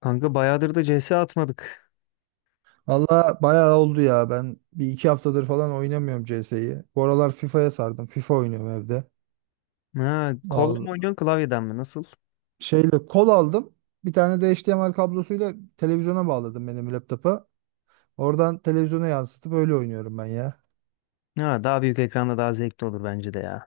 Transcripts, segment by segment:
Kanka bayağıdır da CS atmadık. Valla bayağı oldu ya. Ben bir iki haftadır falan oynamıyorum CS'yi. Bu aralar FIFA'ya sardım. FIFA oynuyorum evde. Ha, kolla mı al oynuyorsun klavyeden mi? Nasıl? şeyle kol aldım. Bir tane de HDMI kablosuyla televizyona bağladım benim laptopa. Oradan televizyona yansıtıp öyle oynuyorum ben ya. Ha, daha büyük ekranda daha zevkli olur bence de ya.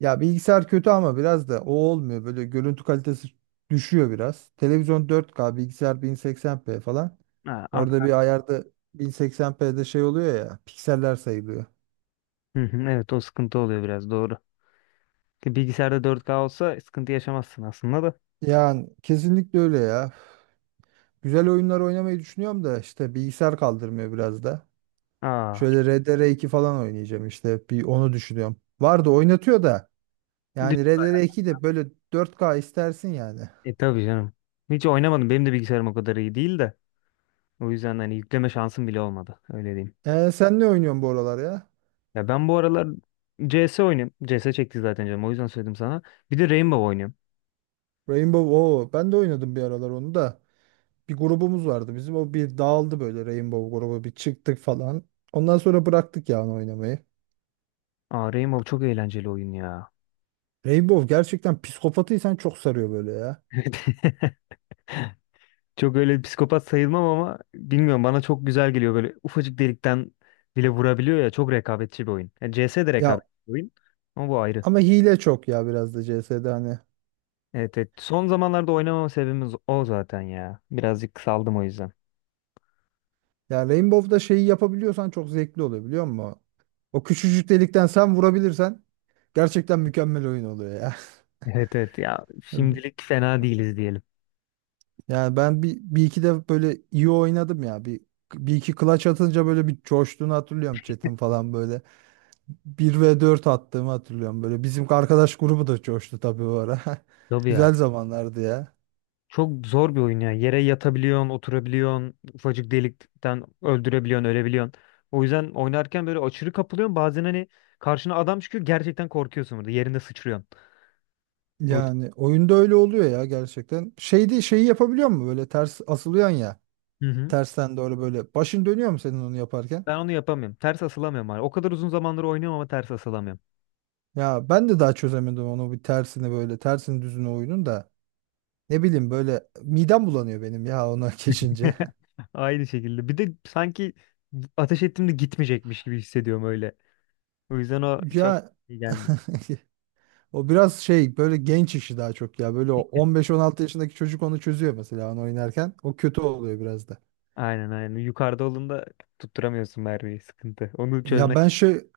Ya bilgisayar kötü ama biraz da o olmuyor. Böyle görüntü kalitesi düşüyor biraz. Televizyon 4K, bilgisayar 1080p falan. Ha, Orada ak- bir ayarda 1080p'de şey oluyor ya, pikseller sayılıyor. Hı hı, evet o sıkıntı oluyor biraz doğru. Ki bilgisayarda 4K olsa sıkıntı yaşamazsın aslında da. Yani kesinlikle öyle ya. Güzel oyunlar oynamayı düşünüyorum da işte bilgisayar kaldırmıyor biraz da. Aa, Şöyle RDR2 falan oynayacağım işte bir onu düşünüyorum. Vardı oynatıyor da yani düşün bayağı. RDR2 de böyle 4K istersin yani. E tabii canım. Hiç oynamadım. Benim de bilgisayarım o kadar iyi değil de. O yüzden hani yükleme şansım bile olmadı, öyle diyeyim. Sen ne oynuyorsun bu aralar ya? Ya ben bu aralar CS oynuyorum. CS çekti zaten canım, o yüzden söyledim sana. Bir de Rainbow oynuyorum. Rainbow o ben de oynadım bir aralar onu da. Bir grubumuz vardı bizim o bir dağıldı böyle Rainbow grubu bir çıktık falan. Ondan sonra bıraktık yani oynamayı. Aa, Rainbow çok eğlenceli oyun ya. Rainbow gerçekten psikopatıysan çok sarıyor böyle ya. Evet. Çok öyle bir psikopat sayılmam ama bilmiyorum, bana çok güzel geliyor, böyle ufacık delikten bile vurabiliyor ya. Çok rekabetçi bir oyun. Yani CS de Ya rekabetçi bir oyun ama bu ayrı. ama hile çok ya biraz da CS'de hani. Evet, evet. Son zamanlarda oynamama sebebimiz o zaten ya. Birazcık saldım o yüzden. Ya Rainbow'da şeyi yapabiliyorsan çok zevkli oluyor biliyor musun? O küçücük delikten sen vurabilirsen gerçekten mükemmel oyun oluyor ya. Evet evet ya, şimdilik fena değiliz diyelim. Yani ben bir iki de böyle iyi oynadım ya. Bir iki clutch atınca böyle bir coştuğunu hatırlıyorum chat'in falan böyle. Bir ve 4 attığımı hatırlıyorum böyle. Bizim arkadaş grubu da coştu tabii o ara. Tabii ya. Güzel zamanlardı ya. Çok zor bir oyun ya. Yere yatabiliyorsun, oturabiliyorsun, ufacık delikten öldürebiliyorsun, ölebiliyorsun. O yüzden oynarken böyle aşırı kapılıyorsun. Bazen hani karşına adam çıkıyor, gerçekten korkuyorsun burada. Yerinde sıçrıyorsun. O yüzden. Yani oyunda öyle oluyor ya gerçekten. Şeydi şeyi yapabiliyor mu böyle ters asılıyorsun ya. Hı hı. Tersten doğru böyle. Başın dönüyor mu senin onu yaparken? Ben onu yapamıyorum. Ters asılamıyorum abi. O kadar uzun zamandır oynuyorum ama ters asılamıyorum. Ya ben de daha çözemedim onu bir tersini böyle tersini düzünü oyunun da ne bileyim böyle midem bulanıyor benim ya ona geçince. Aynı şekilde. Bir de sanki ateş ettiğimde gitmeyecekmiş gibi hissediyorum öyle. O yüzden o çok Ya iyi gelmiyor. o biraz şey böyle genç işi daha çok ya böyle o 15-16 yaşındaki çocuk onu çözüyor mesela onu oynarken o kötü oluyor biraz da. Aynen aynen. Yukarıda olduğunda tutturamıyorsun mermiyi. Sıkıntı. Onu Ya çözmek. ben şey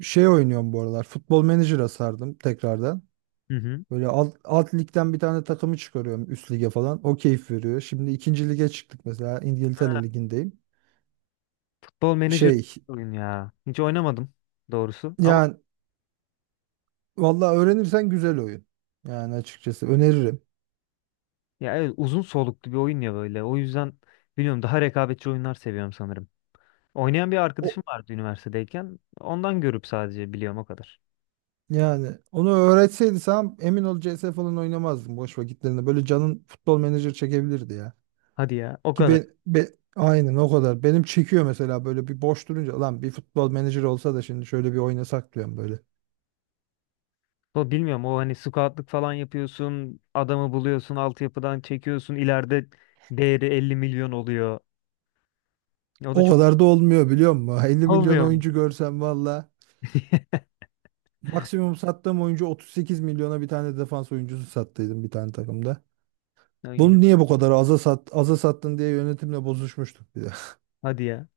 şey oynuyorum bu aralar futbol menajer'a sardım tekrardan. Hı hı. Böyle alt ligden bir tane takımı çıkarıyorum üst lige falan o keyif veriyor. Şimdi ikinci lige çıktık mesela İngiltere Ha, ligindeyim. Futbol Manager Şey oyun ya. Hiç oynamadım doğrusu. Ama Yani vallahi öğrenirsen güzel oyun. Yani açıkçası öneririm. ya evet, uzun soluklu bir oyun ya böyle. O yüzden bilmiyorum, daha rekabetçi oyunlar seviyorum sanırım. Oynayan bir O arkadaşım vardı üniversitedeyken. Ondan görüp sadece biliyorum, o kadar. yani onu öğretseydi sen emin ol CS falan oynamazdım boş vakitlerinde. Böyle canın futbol menajer çekebilirdi ya. Hadi ya, o kadar. Aynen o kadar. Benim çekiyor mesela böyle bir boş durunca lan bir futbol menajer olsa da şimdi şöyle bir oynasak diyorum böyle. O bilmiyorum, o hani scoutlık falan yapıyorsun, adamı buluyorsun, altyapıdan çekiyorsun, ileride değeri 50 milyon oluyor. O da O çok kadar da olmuyor biliyor musun? 50 milyon olmuyor mu? oyuncu görsem valla. Maksimum sattığım oyuncu 38 milyona bir tane defans oyuncusu sattıydım bir tane takımda. Ya yine. Bunu niye bu kadar aza sattın diye yönetimle bozuşmuştuk bir de. Hadi ya.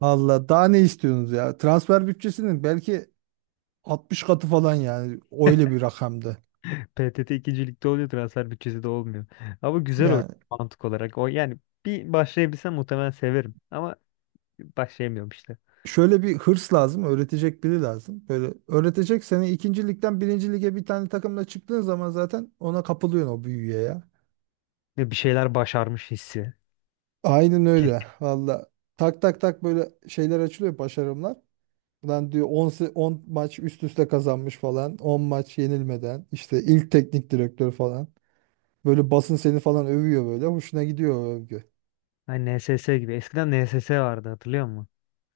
Valla daha ne istiyorsunuz ya? Transfer bütçesinin belki 60 katı falan yani öyle bir rakamdı. PTT ikincilikte oluyor, transfer bütçesi de olmuyor. Ama güzel oyun Yani mantık olarak. O yani bir başlayabilsem muhtemelen severim. Ama başlayamıyorum işte. şöyle bir hırs lazım, öğretecek biri lazım. Böyle öğretecek seni ikinci ligden birinci lige bir tane takımla çıktığın zaman zaten ona kapılıyorsun o büyüye ya. Ve bir şeyler başarmış hissi. Aynen öyle valla. Tak tak tak böyle şeyler açılıyor başarımlar. Lan diyor 10 maç üst üste kazanmış falan. On maç yenilmeden, işte ilk teknik direktör falan. Böyle basın seni falan övüyor böyle. Hoşuna gidiyor o övgü. Hani NSS gibi. Eskiden NSS vardı, hatırlıyor musun?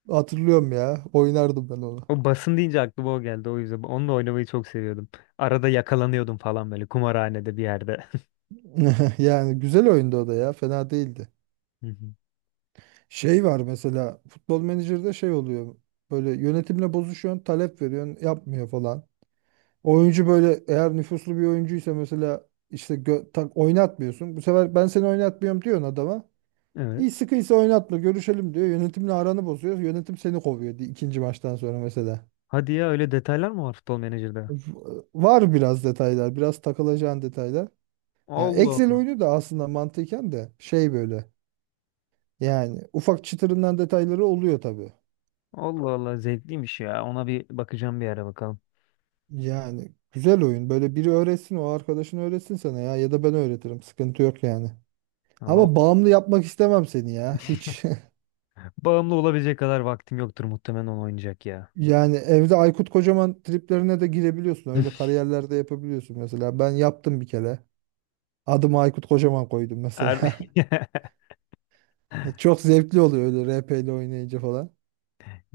Hatırlıyorum ya. Oynardım ben onu. O, basın deyince aklıma o geldi, o yüzden. Onunla oynamayı çok seviyordum. Arada yakalanıyordum falan böyle, kumarhanede bir yerde. Yani güzel oyundu o da ya. Fena değildi. Hı hı. Şey var mesela futbol menajerde şey oluyor. Böyle yönetimle bozuşuyorsun, talep veriyorsun, yapmıyor falan. Oyuncu böyle eğer nüfuslu bir oyuncuysa mesela işte tak, oynatmıyorsun. Bu sefer ben seni oynatmıyorum diyorsun adama. İyi Evet. sıkıysa oynatma, görüşelim diyor. Yönetimle aranı bozuyor. Yönetim seni kovuyor ikinci maçtan sonra mesela. Hadi ya, öyle detaylar mı var Futbol Manager'da? Var biraz detaylar, biraz takılacağın detaylar. Ya Allah Excel Allah. oyunu da aslında mantıken de şey böyle yani ufak çıtırından detayları oluyor tabii. Allah Allah, zevkliymiş ya. Ona bir bakacağım bir ara, bakalım. Yani güzel oyun. Böyle biri öğretsin o arkadaşın öğretsin sana ya ya da ben öğretirim. Sıkıntı yok yani. Allah Ama o- bağımlı yapmak istemem seni ya. Hiç. bağımlı olabilecek kadar vaktim yoktur muhtemelen onu oynayacak ya. Yani evde Aykut Kocaman triplerine de girebiliyorsun. Öyle kariyerlerde yapabiliyorsun mesela. Ben yaptım bir kere. Adımı Aykut Kocaman koydum mesela. Er- Çok zevkli oluyor öyle RP ile oynayınca falan.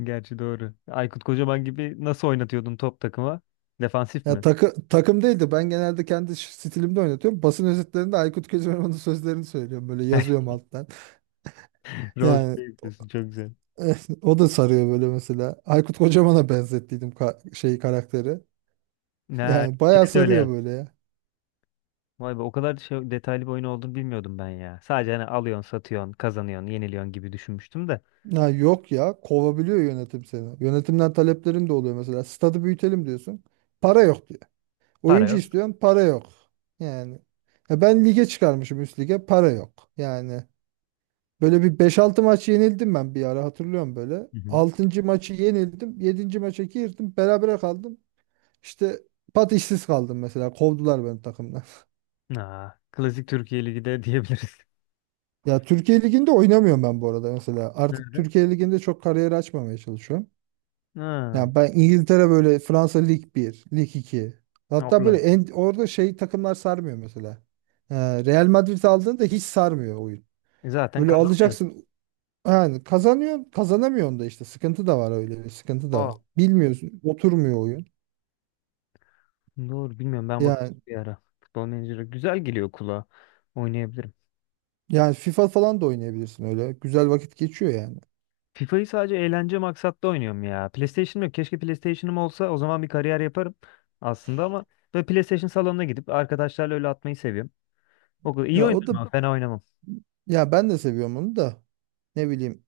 Gerçi doğru. Aykut Kocaman gibi nasıl oynatıyordun top takıma? Defansif Ya mi? Takım değil de ben genelde kendi stilimde oynatıyorum. Basın özetlerinde Aykut Kocaman'ın sözlerini söylüyorum. Böyle yazıyorum alttan. Rol Yani play o yapıyorsun, çok güzel. o da sarıyor böyle mesela. Aykut Kocaman'a benzettiydim şey karakteri. Ne, Yani şey bayağı de sarıyor öyle böyle ya. Vay be, o kadar şey, detaylı bir oyun olduğunu bilmiyordum ben ya. Sadece hani alıyorsun, satıyorsun, kazanıyorsun, yeniliyorsun gibi düşünmüştüm de. Ya yok ya kovabiliyor yönetim seni. Yönetimden taleplerin de oluyor mesela. Stadı büyütelim diyorsun. Para yok diyor. Para Oyuncu yok. istiyorsun para yok. Yani ya ben lige çıkarmışım üst lige para yok. Yani böyle bir beş altı maç yenildim ben bir ara hatırlıyorum böyle. Hı hı. Altıncı maçı yenildim, yedinci maça girdim. Berabere kaldım. İşte pat işsiz kaldım mesela. Kovdular beni takımdan. Aa, klasik Türkiye Ligi de diyebiliriz. Ya Türkiye Ligi'nde oynamıyorum ben bu arada mesela. Artık Nerede? Türkiye Ligi'nde çok kariyer açmamaya çalışıyorum. Ha, Yani ben İngiltere böyle Fransa Lig bir Lig iki. Hatta böyle Orlan'da. Orada şey takımlar sarmıyor mesela. Ee, Real Madrid aldığında hiç sarmıyor oyun. E zaten Böyle kazanıyor. alacaksın. Yani kazanıyor, kazanamıyorsun da işte sıkıntı da var öyle bir sıkıntı da Aa, var. Bilmiyorsun, oturmuyor oyun. doğru bilmiyorum, ben bakacağım Yani bir ara. Futbol menajeri güzel geliyor kulağa. Oynayabilirim. yani FIFA falan da oynayabilirsin öyle. Güzel vakit geçiyor yani. FIFA'yı sadece eğlence maksatlı oynuyorum ya. PlayStation'ım yok. Keşke PlayStation'ım olsa, o zaman bir kariyer yaparım aslında, ama böyle PlayStation salonuna gidip arkadaşlarla öyle atmayı seviyorum. O kadar iyi Ya o da oynarım ama fena oynamam. ya ben de seviyorum onu da. Ne bileyim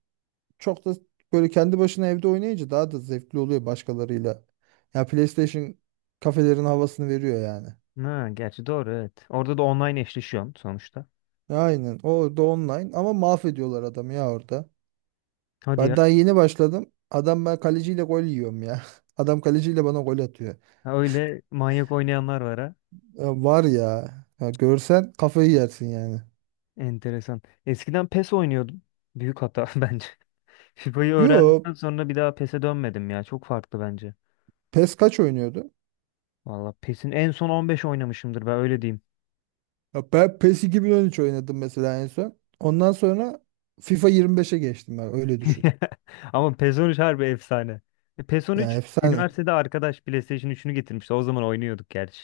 çok da böyle kendi başına evde oynayınca daha da zevkli oluyor başkalarıyla. Ya PlayStation kafelerin havasını veriyor yani. Ha, gerçi doğru, evet. Orada da online eşleşiyorsun sonuçta. Aynen. Orada online ama mahvediyorlar adamı ya orada. Hadi Ben ya. daha yeni başladım. Adam ben kaleciyle gol yiyorum ya. Adam kaleciyle bana gol atıyor. Ha, öyle manyak oynayanlar var ha. Ya var ya. Ya görsen kafayı yersin yani. Enteresan. Eskiden PES oynuyordum. Büyük hata bence. FIFA'yı Yo, öğrendikten sonra bir daha PES'e dönmedim ya. Çok farklı bence. PES kaç oynuyordu? Valla PES'in en son 15 oynamışımdır ben, öyle diyeyim. Ya ben PES 2013 oynadım mesela en son. Ondan sonra FIFA 25'e geçtim ben öyle düşün. Ama PES 13 harbi efsane. E, PES on Yani üç efsane. üniversitede arkadaş PlayStation üçünü getirmişti. O zaman oynuyorduk gerçi.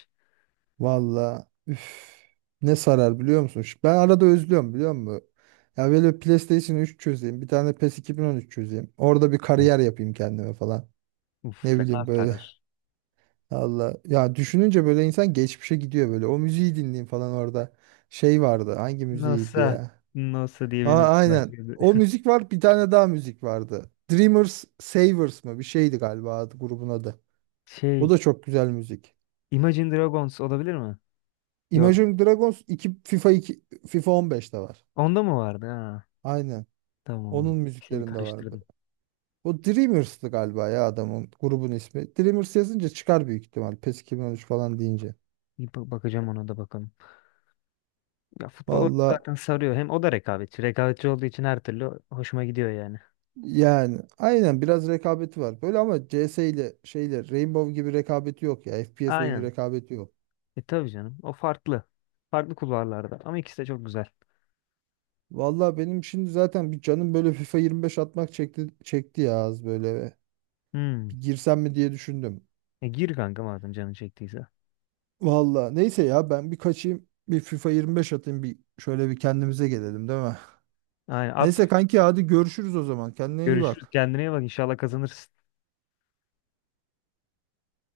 Valla üf, ne sarar biliyor musun? Ben arada özlüyorum biliyor musun? Ya böyle PlayStation 3 çözeyim. Bir tane PES 2013 çözeyim. Orada bir Ay. kariyer yapayım kendime falan. Uf, Ne fena bileyim sarar. böyle. Allah. Ya düşününce böyle insan geçmişe gidiyor böyle. O müziği dinleyeyim falan orada. Şey vardı. Hangi müziğiydi Nasıl? ya? Nasıl diye bir Aa, müzik aynen. başladı. O müzik var. Bir tane daha müzik vardı. Dreamers Savers mı? Bir şeydi galiba adı, grubun adı. O Şey, da çok güzel müzik. Imagine Dragons olabilir mi? Yok. Imagine Dragons 2 FIFA 2 FIFA 15'te var. Onda mı vardı? Ha, Aynen. tamam o zaman. Onun Şimdi müziklerinde vardı. karıştırdım. O Dreamers'tı galiba ya adamın grubun ismi. Dreamers yazınca çıkar büyük ihtimal. PES 2013 falan deyince. Bir bakacağım ona da, bakalım. Ya futbol oyunu Valla. zaten sarıyor. Hem o da rekabetçi. Rekabetçi olduğu için her türlü hoşuma gidiyor yani. Yani aynen biraz rekabeti var. Böyle ama CS ile şeyle Rainbow gibi rekabeti yok ya. FPS oyunu Aynen. rekabeti yok. E tabii canım. O farklı. Farklı kulvarlarda. Ama ikisi de çok güzel. Vallahi benim şimdi zaten bir canım böyle FIFA 25 atmak çekti çekti ya az böyle. Hmm. Bir girsem mi diye düşündüm. E gir kanka, madem canın çektiyse. Vallahi neyse ya ben bir kaçayım. Bir FIFA 25 atayım bir şöyle bir kendimize gelelim değil mi? Aynen at. Neyse kanki hadi görüşürüz o zaman. Kendine iyi Görüşürüz. bak. Kendine iyi bak. İnşallah kazanırsın.